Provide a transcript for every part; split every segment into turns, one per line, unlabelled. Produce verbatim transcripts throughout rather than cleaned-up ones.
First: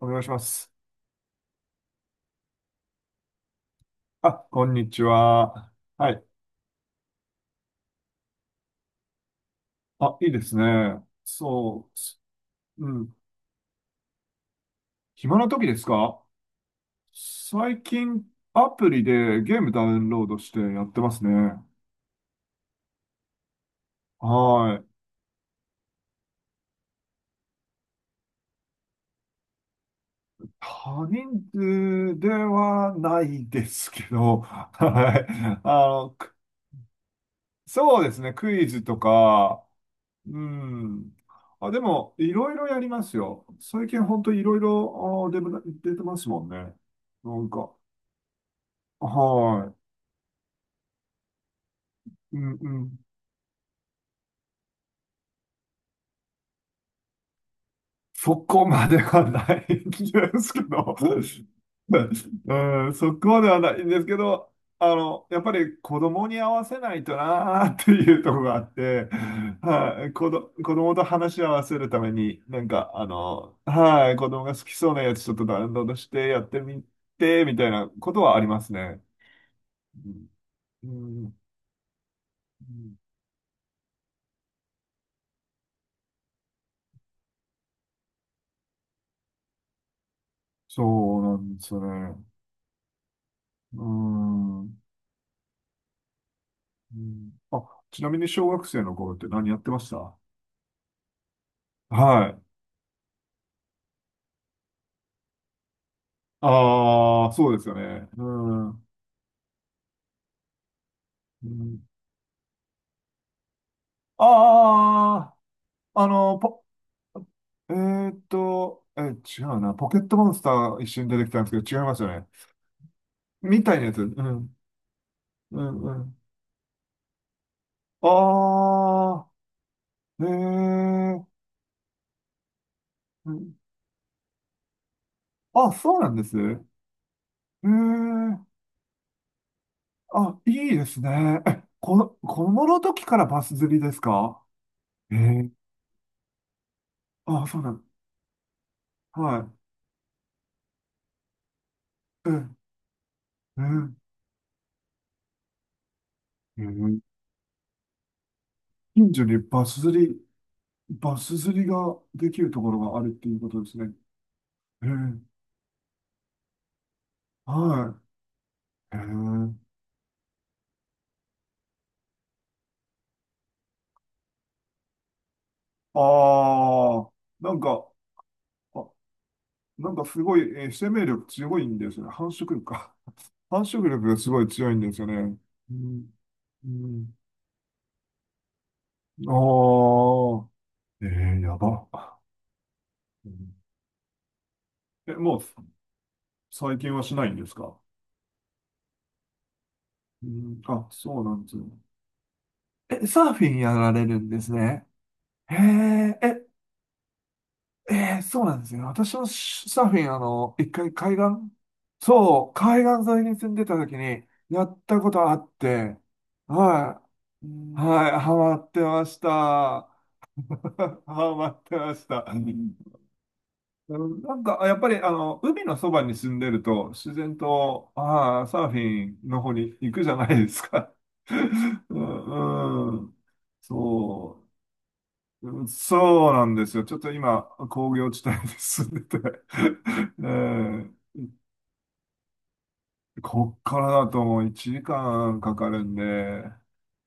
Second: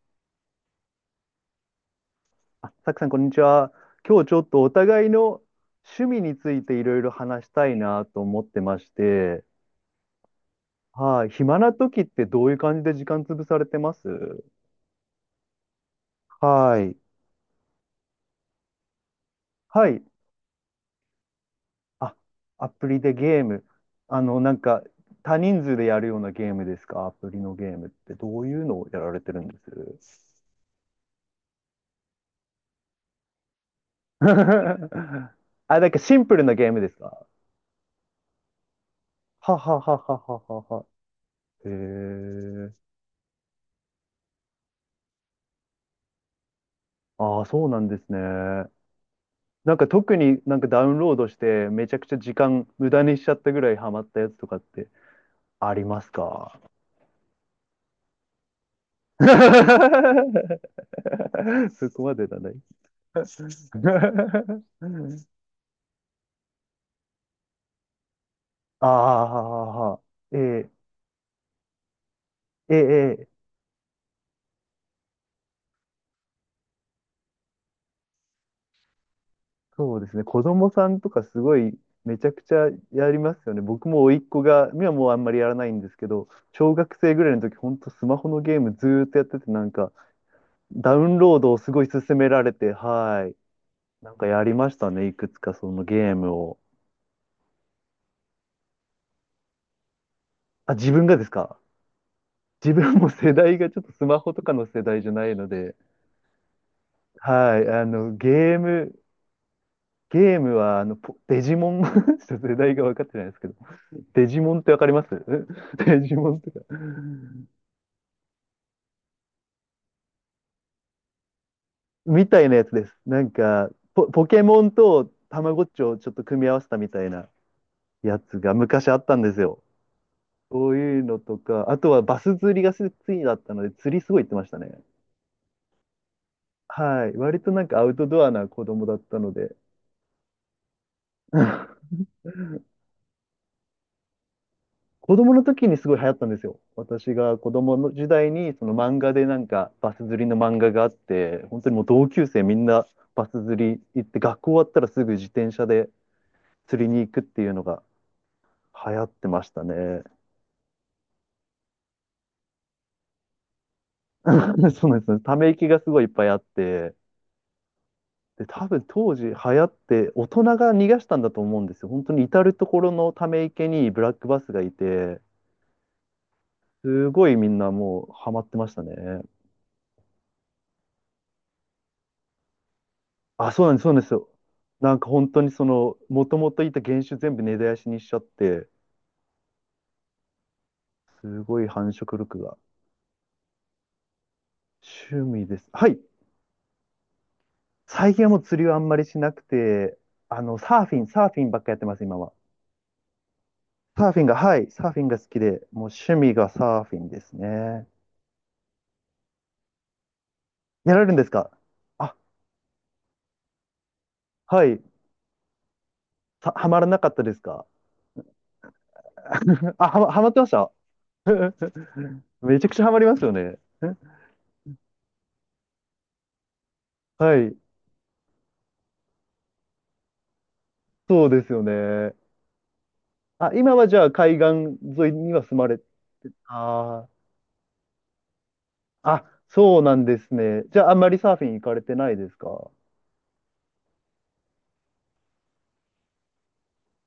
お願いします。
あ、さくさん、こんにちは。今日ち
あ、
ょっと
こ
お
んにち
互いの
は。
趣
は
味
い。
についていろいろ話したいなと思ってまして、
あ、いいですね。
はい、暇な
そ
時ってどういう感じ
う。う
で時
ん。
間潰されてます
暇な時ですか？
はい。
最近、アプリでゲームダ
は
ウ
い、
ンロードしてやってますね。
あ、アプリでゲーム。あの、なん
は
か、
い。
多人数でやるようなゲームですかアプリのゲームってどういうのをやられてるんです
他人数ではないですけ ど、はい。あ
あ、なんか
の、
シン
く
プルなゲームですか
そうですね。クイズと
は
か、
ははは
う
ははは。
ん。
へ
あ、でも、いろいろ
え。
やりますよ。最近本当いろいろ、あ、出て出てますもんね。な
ああ、
ん
そう
か。
なんですね。な
は
んか特になんかダウンロードしてめちゃくちゃ時
い。うん
間
う
無
ん。
駄にしちゃったぐらいハマったやつとかってありますか
そこまではないんですけ ど、
そこまでだね。
うん、そこまではないんですけど、あの、やっぱり子供に合わせないとなーっていうところがあって、はい、子
あ
ど、子
あ、ええ
供と話し合わせるために、なん
え
か、あ
えええ
の、はい、子供が好きそうなやつちょっとダウンロードしてやってみて、みたいなことはありますね。
そうですね。子供
う
さんと
ん、
か
う
す
ん、
ごいめちゃくちゃやりますよね。僕も甥っ子が、今はもうあんまりやらないんですけど、小学生ぐらいの時、ほんとスマホのゲームずーっとやってて、なんかダウン
そう
ロ
な
ード
ん
を
で
す
すよ
ごい勧
ね。
められて、はい。
う
なんかやりまし
ん。
たね。いくつかそのゲームを。
うん。あ、ちなみに小学生の頃って何やってました？
あ、自分がですか
はい。
自分も世代がちょっとスマホとかの世代じゃないので、
ああ、そう
は
で
い、
すよ
あ
ね。
の、
う
ゲー
ん。う
ム、ゲームは、あの、ポデジモ
ん、
ン ちょっと世代が分かってないですけど、デジモンってわかります
あ
デ
あ、あ
ジモ
の、
ンとか。
ポ、えーっと、え、違うな。ポケットモンスター一瞬出てきたんですけど、違いますよね。
みたいなやつです。なん
み
か、
たいなやつ。
ポ、
う
ポケ
ん。
モンとたま
う
ごっち
ん、う
をちょっ
ん。
と組み合わせたみたいなやつが昔あったん
ああ、
ですよ。
え
そういうの
ー。
とか、あとはバス釣りが好き
う
だった
ん
ので、釣りすごい行ってましたね。
あ、そうなんです。え
はい。割となんかアウトドアな
ー。
子供だったので、
あ、いいですね。え、この、子供の時からバス釣りですか？え
子供の
ー。
時にすごい流行ったんですよ。私が
あ、
子
そうな
供
ん。
の時代にその漫画で
は
なんかバス釣りの漫画があって、本当にもう同級生み
い。
ん
ええ
なバス釣り
ね
行って、学校終わったらすぐ自転車で
えう
釣りに
ん
行くっていうのが流行っ
近所
て
に
ました
バス釣
ね。
り、バス釣りができるところがあるっていうことですね。え
そうなんです
ー、
ね。ため息がすごいいっぱいあって、で、多分
はい。え
当時流行
え
って大人が逃がしたんだと思うんですよ。本当に至る所のため池にブラックバスがいて、
あ
す
あ、
ごいみ
な
ん
ん
な
か、
もうハマってました
あ、
ね。
なんかすごい、えー生命力強いんですよね。繁殖力か。
あ、
繁
そうなんです、
殖
そうなん
力
です
がす
よ。
ごい強いんで
な
す
ん
よ
か
ね。
本当にそ
う
の、
ん、
もともと
う
いた原
ん。
種全部根絶やしにしちゃって、
ああ、えー、
す
や
ごい繁
ば。
殖力が。
うんえ、
趣
もう、
味です。はい。
最近はしないんですか？
最近はもう釣りはあんまりしなくて、
う
あの、
ん、
サー
あ、
フィン、
そう
サー
な
フ
ん
ィ
で
ン
す
ばっ
よ。
かやってます、今は。
え、サーフィンやられ
サーフ
る
ィン
ん
が、
です
はい、
ね。
サーフィンが好き
へ
で、もう趣
え、
味
え、
がサーフィンですね。
ええそうなんですよね。私のサーフィン、あの、一回
やられるん
海
ですか
岸、
あ、
そう、海岸沿いに住んでた時にや
は
っ
い。
たことあって、
さ、ハマらな
は
かったです
い
か
はい、ハマってました。
あ、
ハ
はま、ハマってました
マってました。
めちゃくちゃハマりますよね。
うんなんか、やっぱり、あの、海のそばに住んでると、自
は
然
い。
と、ああ、サーフィンの方に行くじゃないですか。
そうですよ
う
ね。
ん、うん、
あ、今はじゃあ海岸
そう。
沿いには住
う
ま
ん
れ、
そうなんですよ。ちょっ
あ
と今、工業地帯で住んで
あ、
て
あ、そうなん で
え
すね。じゃああんま
ー
りサーフィン行かれてないですか
こっからだともういちじかんかんかかるんで、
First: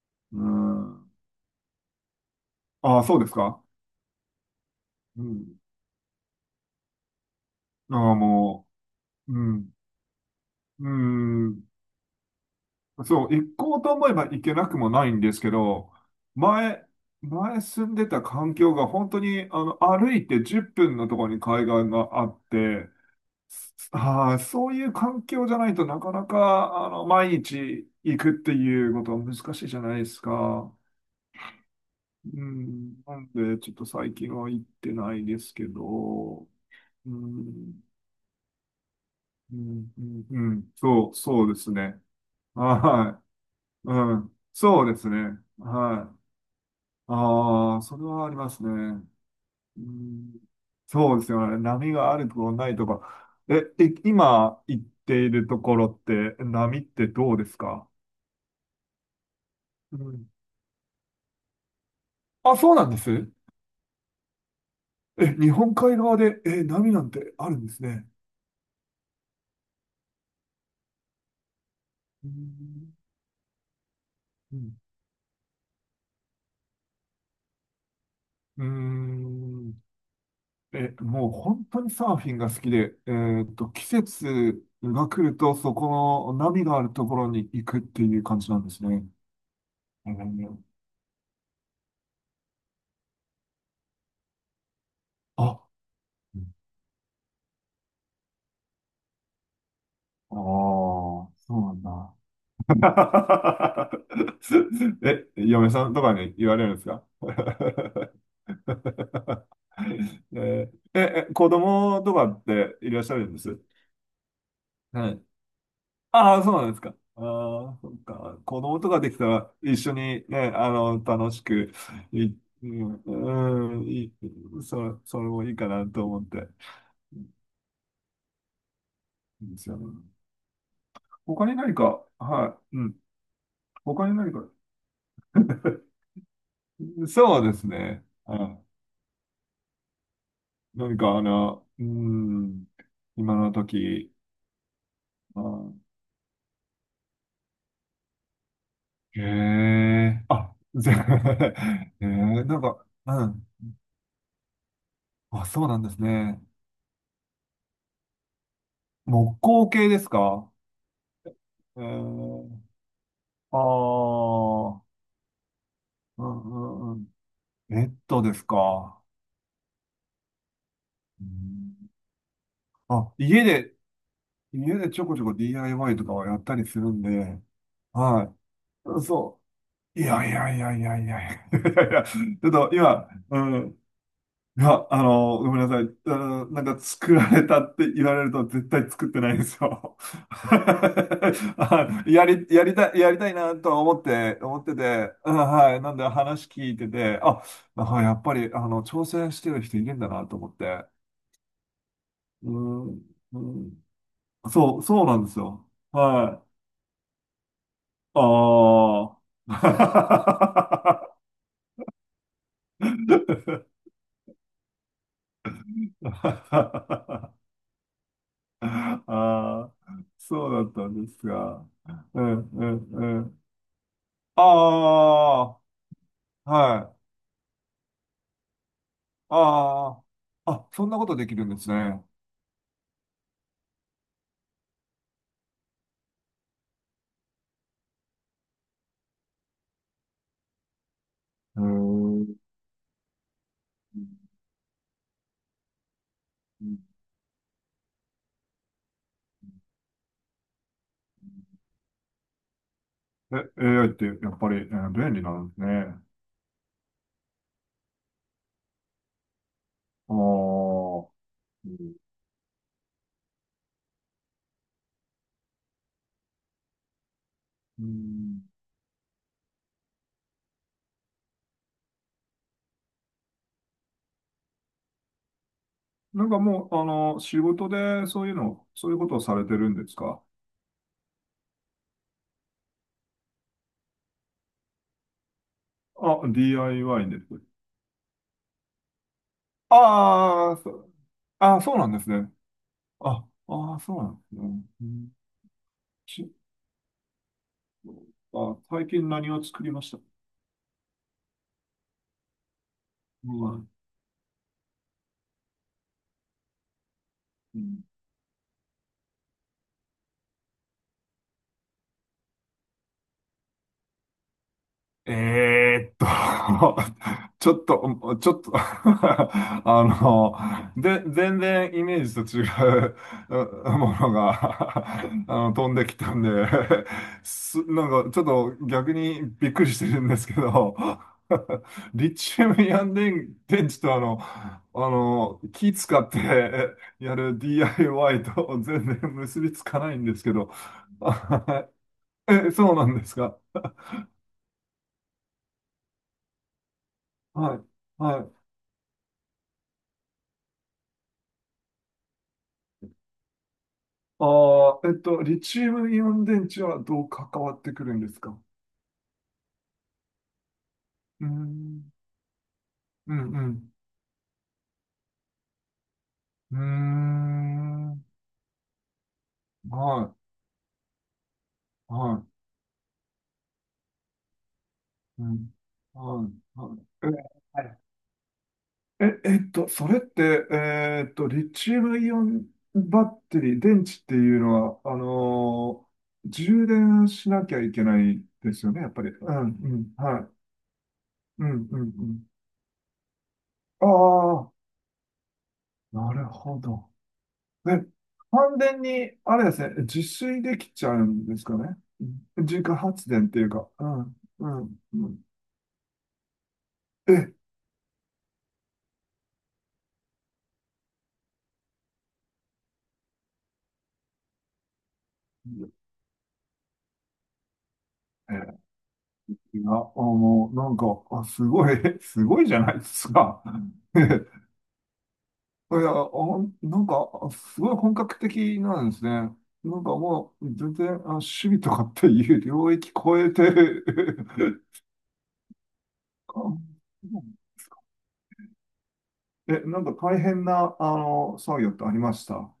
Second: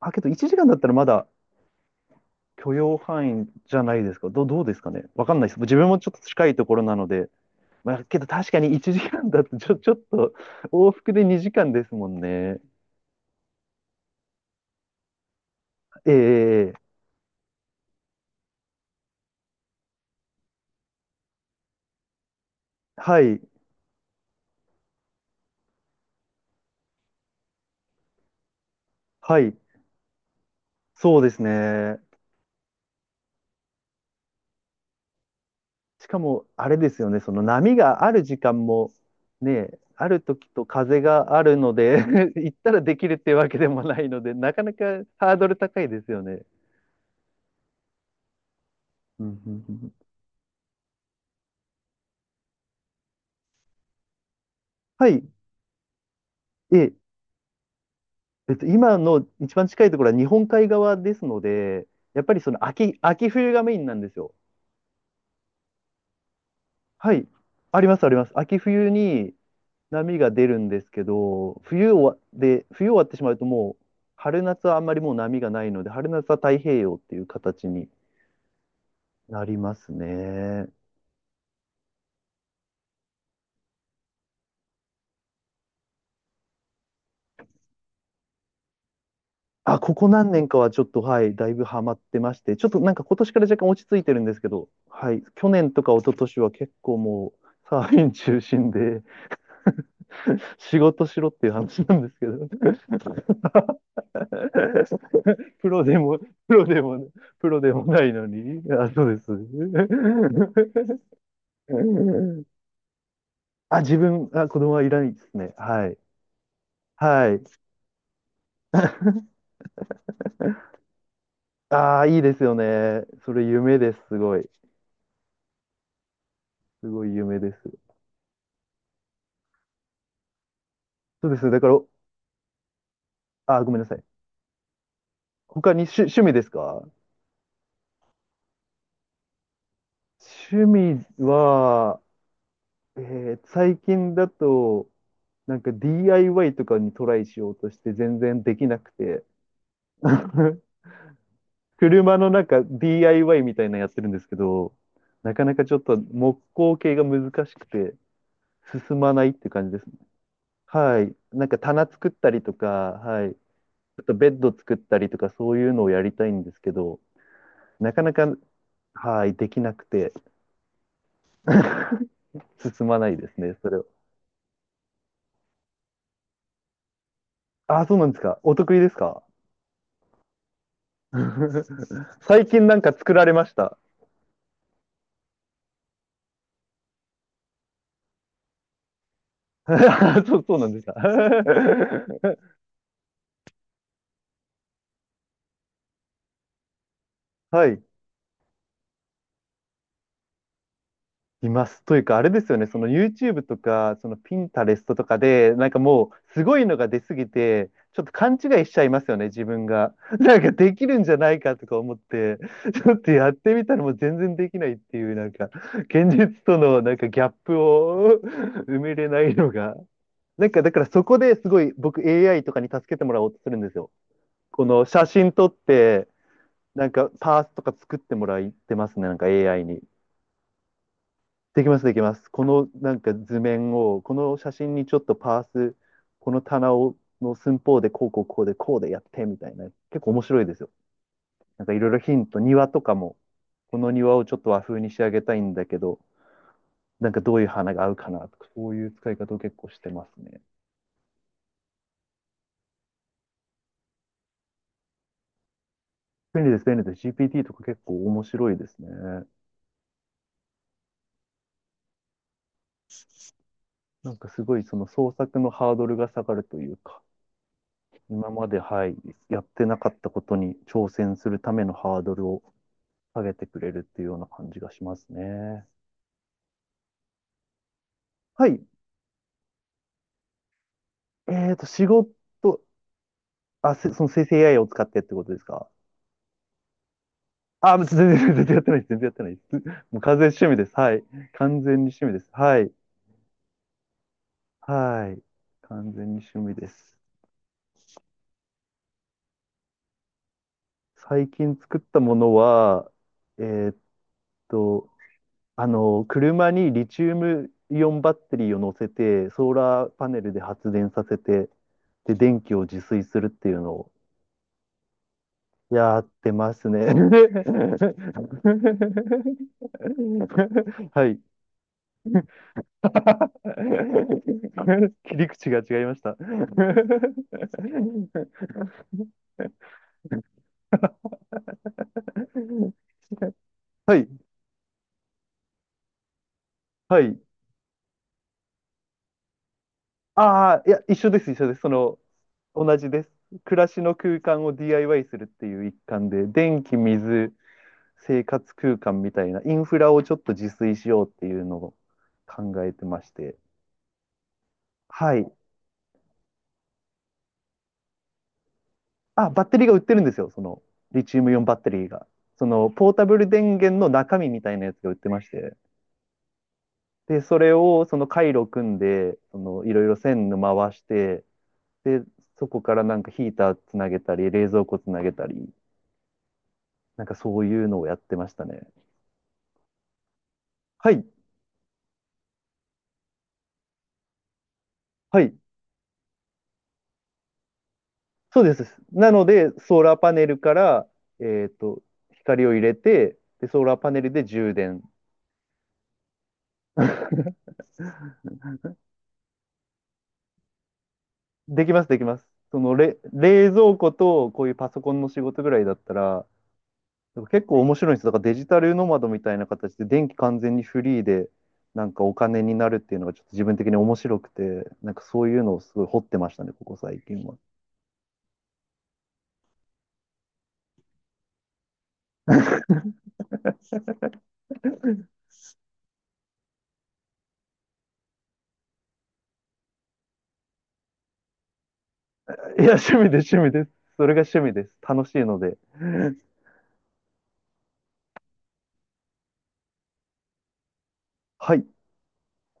あ、けど
う
いちじかんだったらま
ん。
だ許容
ああ、そうです
範囲
か？
じゃないですかど、どうですかね
う
わかんないで
ん。
す。自分もちょっと近いところなので。まあ、
ああ、
けど確か
も
にいちじかん
う、
だ
う
とち
ん。
ょ、ちょっと
う
往復で2
ん。
時間ですもんね。
そう、行こうと思えば行けなくもないんですけど、
え
前、
え
前住んでた環境が本当に、あの、歩いてじゅっぷんのところに海岸があって、
はい、
ああ、そういう環境じゃないとなかなか、あの、毎日行くっていうことは難
はい、
しいじゃないですか。
そうですね。
うん。なんで、ちょっと最近は行ってないですけ
しかも、
ど、
あれです
う
よね、その波
ん、
がある時間も、
う
ね、
ん、う
ある
ん、
時
う
と
ん
風
そう、
があ
そう
る
です
ので
ね。
行ったらできるっ
は
ていうわけでも
い。
ない
う
ので、
ん。
なかな
そ
か
うです
ハー
ね。
ドル高いです
はい。
よね。
ああ、それはありますね。
うんうんう
う
ん
ん、そうですよね。波があるところないとか。え、い今行っ
は
て
い。
いるところって、波っ
え、
てどうですか？
えっと、今の一番近いと
う
ころは日
ん。
本海側ですので、やっぱりそ
あ、
の
そうなんで
秋、秋
す。
冬がメインなんですよ。
え、日本海側で、え、波なん
はい。
てあるんで
あ
す
ります、
ね。
あります。秋冬に波が出るんですけど、冬終わ、
う
で、冬
ん。
終わってしまうともう、春
う
夏は
ん。
あんまりもう波がないので、春夏は太平洋っていう形に
うー
なり
ん
ますね。
え、もう本当にサーフィンが好きで、えーっと、季節が来ると、そこの波があるところに行くっていう感じなんですね。
あ、ここ
え
何年か
ー
はちょっと、はい、だいぶハマってまして、ちょっとなんか今年から若干落ち着いてるんですけど、はい、去
あ、
年とか一昨
う
年は
ん
結構もう、サーフィン中心で
あ
仕
ー、
事しろっていう
そうなん
話なんです
だ。
けど
え、
プ
嫁
ロ
さん
で
とか
も、
に言
プ
わ
ロ
れるん
で
です
も
か？
ね、プロでもないのに、あ、そ うです。
えーえ、え子供とかっていらっしゃるんです？
あ、自分、あ、子供はいな
は
いで
い。
すね。はい。
ああ、そうなんですか。
はい。
ああ、そっか。子供とかでき たら一緒にね、あの、楽しく、
ああ、いい
い、
ですよ
うん、
ね。それ
う
夢
ん、
です。
いい、
すごい。
そ、それもいいかなと思って。
すごい夢です。
いいですよね。
そうで
他
す。
に
だか
何
ら、
か、はい、うん。
あ、ごめんなさ
他に
い。
何か、
他に趣、趣味ですか
そうですね。はい。
趣
何
味
か、あの、う
は、
ん、
え
今
ー
の
最
時、
近だと、
う
なんか
ん、
ディーアイワイ とかにトライしようとして全然できなく
へ
て、
え、あ、ぜ、へえ、
車の
なん
中
か、う
ディーアイワイ
ん。
みたいなのやってるんですけど、なか
あ、
なか
そう
ちょ
な
っ
んで
と
す
木
ね。
工系が難しくて進まないっ
木
て感
工
じです
系
ね。
ですか？
はい。なんか
え
棚作ったり
ー、
とか、はい。
あ
あとベッド作っ
あ、
たりとかそういうのをやり
う
たい
ん
んですけ
うんう
ど、
ん。ベ
な
ッ
かな
ド
か、
ですか。
はい、できなくて。
うん
進まな
あ、
いです
家
ね、そ
で、
れは。
家でちょこちょこ ディーアイワイ とかはやったりするんで、
あ、そうなんです
は
か。お得意です
い。
か
そう。いやいやいやいやいやいや。ち
最
ょっ
近
と
なんか
今、
作られ
う
まし
ん
た。
いや、あの、ごめんなさい。あの、なんか作られたって言われると絶対作ってないんです よ。
あそう、そうなんですか。
あやり、やりたい、やりたいなとは思って、思って、て、うんはい。なんで話聞いてて、あ、
はい。
なんかやっぱり、あの、挑戦してる人いるんだなと思って。
います。というか、あれです
う
よね、その
ん、う
YouTube と
ん、
か、その
そ
Pinterest
う、そ
と
う
か
なんです
で、な
よ。
んかもう、す
はい。
ごいのが出すぎて、ちょっと勘違いしちゃいますよ
あ
ね、自分が。なんかできるんじゃ
あ。
ないかとか思って、ちょっとやってみたらもう全然できないっていう、なんか、現実とのなんかギャッ プを 埋め
あ
れないの
あ、
がな
そ
ん
うだ
か、だ
っ
か
た
ら
ん
そ
で
こ
す
ですご
が。
い僕
う
エーアイ
ん、
とか
う
に助
ん、
けて
う
もらおうと
ん。
するんですよ。
あ
この写真撮って、
あ、は
なん
い。
かパーツとか作ってもらってますね、なんか エーアイ に。
ああ、あ、そんなことできるんで
でき
す
ます、でき
ね。
ます。このなんか図面を、この写真にちょっとパース、この棚をの寸法でこうこうこうでこうでやってみたいな。結構面白いですよ。
へ
なんかいろいろヒン
ー
ト、庭とかも、この庭をちょっと和風に仕上げたいんだけど、なんかどういう花が合うかなとか、そういう使い方を結構してますね。
え、エーアイ ってやっぱり、えー便利なんですね。
便利です、便利です。ジーピーティー とか結構面白いですね。
ああ、うん
なんかすごいその創作のハードルが下がるというか、
う
今
ん
まで、はい、やってなかったことに挑戦するためのハードルを下げてくれるっていうような感じがしますね。
なんかもう、あの、仕事でそういう
はい。
の、そういうことをされてるんですか？
えっと、仕事、あ、せその生成 エーアイ を使ってってことですか
あ、ディーアイワイ で。
あ、全然、全然やってないです。全然やってないです。もう完全に趣
あ
味
あ、
です。
そ、
はい。
あ、
完全
そ
に
うなんで
趣
す
味です。
ね。
はい。
あ、ああ、そうなんですね。う
は
ん
い。完全に
し
趣味です。
あ、最近何を作りました？
最近作ったものは、え
うん。
ーっと、あの、車にリチウム
う
イ
ん
オンバッテリーを乗せて、ソーラーパネルで発電させて、で、電気を自炊するっていうのを
えーっ
やってます
と
ね。
ちょっと、ちょっと あの、で、
はい。
全然イメージと違ううものが
切り
あ
口
の、
が違
飛ん
い
で
ま
き
し
た
た。
ん で す、なんかちょっと逆にびっくりしてるんですけど リチウムイオン電、電池と
は
あ
い、
の、あの、気使って
は
や
い。
る ディーアイワイ と全然結びつかないんですけど
ああ、いや、一緒です、一緒です。その、
え、そう
同
な
じ
んで
です。
すか？
暮らしの空間を ディーアイワイ するっていう一環で、電気、水、
はい。は
生
い
活空間みたいなインフラをちょっと自炊しようっていうのを考えてまして。
ああ、えっ
は
と、
い。
リチウムイオン電池はどう関わってくるんですか？
あ、バッテリーが売ってるんですよ。その、リチウ
うー
ムイオンバッテ
ん、
リーが。その、ポータ
う
ブ
ん、
ル
う
電
ん。
源の中身みたいなやつが売ってまして。
うー
で、それを、そ
ん、
の回路組んで、その、いろいろ
は
線の回して、
い、
で、
は
そこからなんかヒーターつなげたり、冷蔵庫つなげ
い、う
たり、
ん、はい、はい。
なん
え、
かそう
は
いうの
い
をやってましたね。
え、えっと、それって、
はい。
えっと、リチウムイオンバッテリー、電池っていうのは、あ
はい。
のー充電しなきゃいけない
そう
で
です。
すよね、やっぱ
な
り。
の
うん、
で、
う
ソーラ
ん、
ーパ
は
ネル
い。
から、
う
えっ
ん、うん、
と、
うん。
光を入れて、で、ソーラー
あ
パネルで充
あ、
電。
なるほど。で、完全に、あれですね、自炊できちゃうんですか
でき
ね。
ます、できます。そ
自
の
家
れ、
発電っていう
冷
か、
蔵
う
庫
ん、
とこ
う
ういうパ
ん、
ソコン
う
の仕
ん。
事ぐらいだったら、
え、
結構面白いんです。だからデジタルノマドみたいな形で電気完全にフリーで、なんかお金になるっていうのがちょっと自分的に面白くて、なんかそういうのをすごい掘ってましたね、ここ最近は。
え、いや、あの、なんか、あ、すごい、すごいじゃないですか。いや、あ、なんか、すごい本格的なんですね。なんかもう、全然、あ、趣味とかっていう
いや、
領域
趣味
超
で
え
す、趣味
て、
です。それが趣味です。楽しいので。
あえ、なんか大変な、あの、
は
作
い。
業ってありました？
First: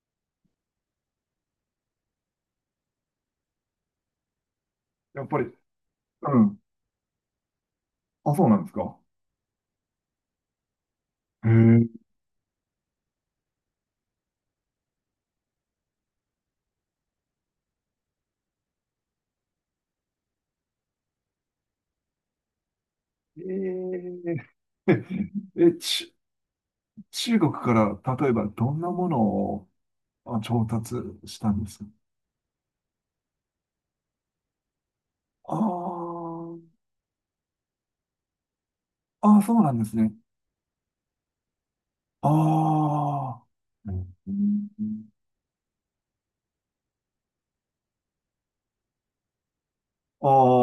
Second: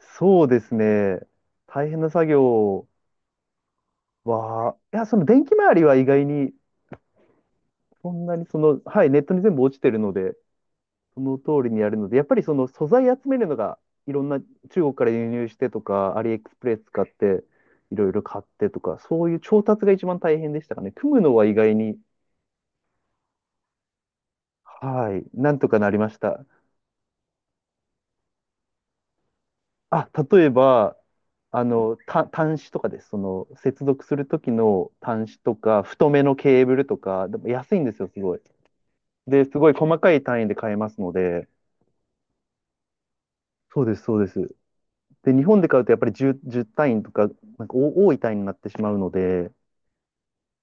そうですね。大変な作業は、いや、そ
や
の
っぱ
電
り、
気周りは意外
う
に、
ん。
そん
あ、
な
そ
に
う
そ
なんです
の、
か。
はい、ネットに全部落ちてるので、その
へ
通りに
え
やるので、やっぱりその素材集めるのが、いろんな中国から輸入してとか、アリエクスプレス使って、いろいろ買ってとか、そういう調達が一番大変でしたかね。組むのは意外に、
えー、
はい、な んと
え、
かなりま
ち、
した。
中国から例えばどんなものを
あ、
あ
例え
調達
ば、
したん
あ
ですか？
の、た端子とかです。その、接続するときの端子と
あ
か、太めのケー
ー
ブルとか、でも安いんですよ、すごい。
あー、
で、す
そう
ごい
なんです
細か
ね。
い単位で買えますので、
ああ、
そう
う
です、そうです。
ん
で、日本で買うとやっぱりじゅう、じゅう単位とか、なんかお多い単位になってしまうので、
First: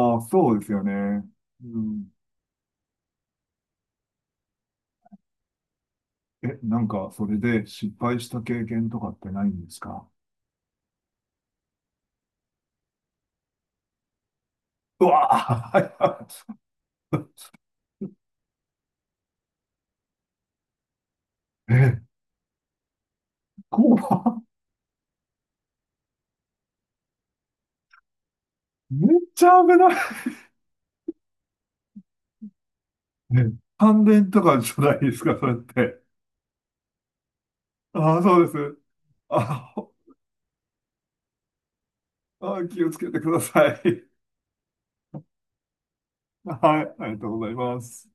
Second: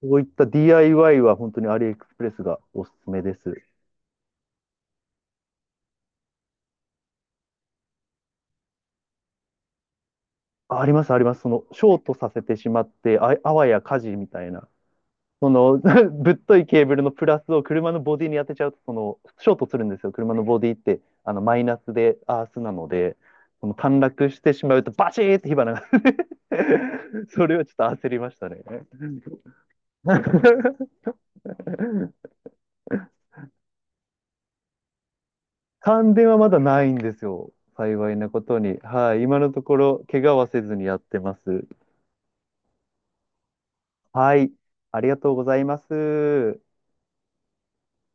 こう
あ、
いった
そうですよね。
ディーアイワイ は本当に
う
アリエク
ん。
スプレスがおすすめです。
え、なんかそれで失敗した経験とかってないんですか？
あ、あります、あります。その、ショートさせてしまって、あ、あわや火事みたいな。
うわ
その
あ、
ぶっ といケーブルのプラスを車のボディに当てちゃうと、その、ショートするんですよ。車のボディって、あの、マイナス
え、
でアースなので、その、
怖
短絡し
っ
てしまうと、バチーって火花が それはちょっと焦りましたね。
めっちゃ危ない。え感電とかじゃないですか、それって？
感電はまだないんですよ。幸い
ああ、
な
そ
こ
うで
とに。
す。
はい。今のとこ
あ
ろ、怪我はせずにやってます。
あ、気をつけてください。
はい。ありがとうございま す。
はい、ありがとうございます。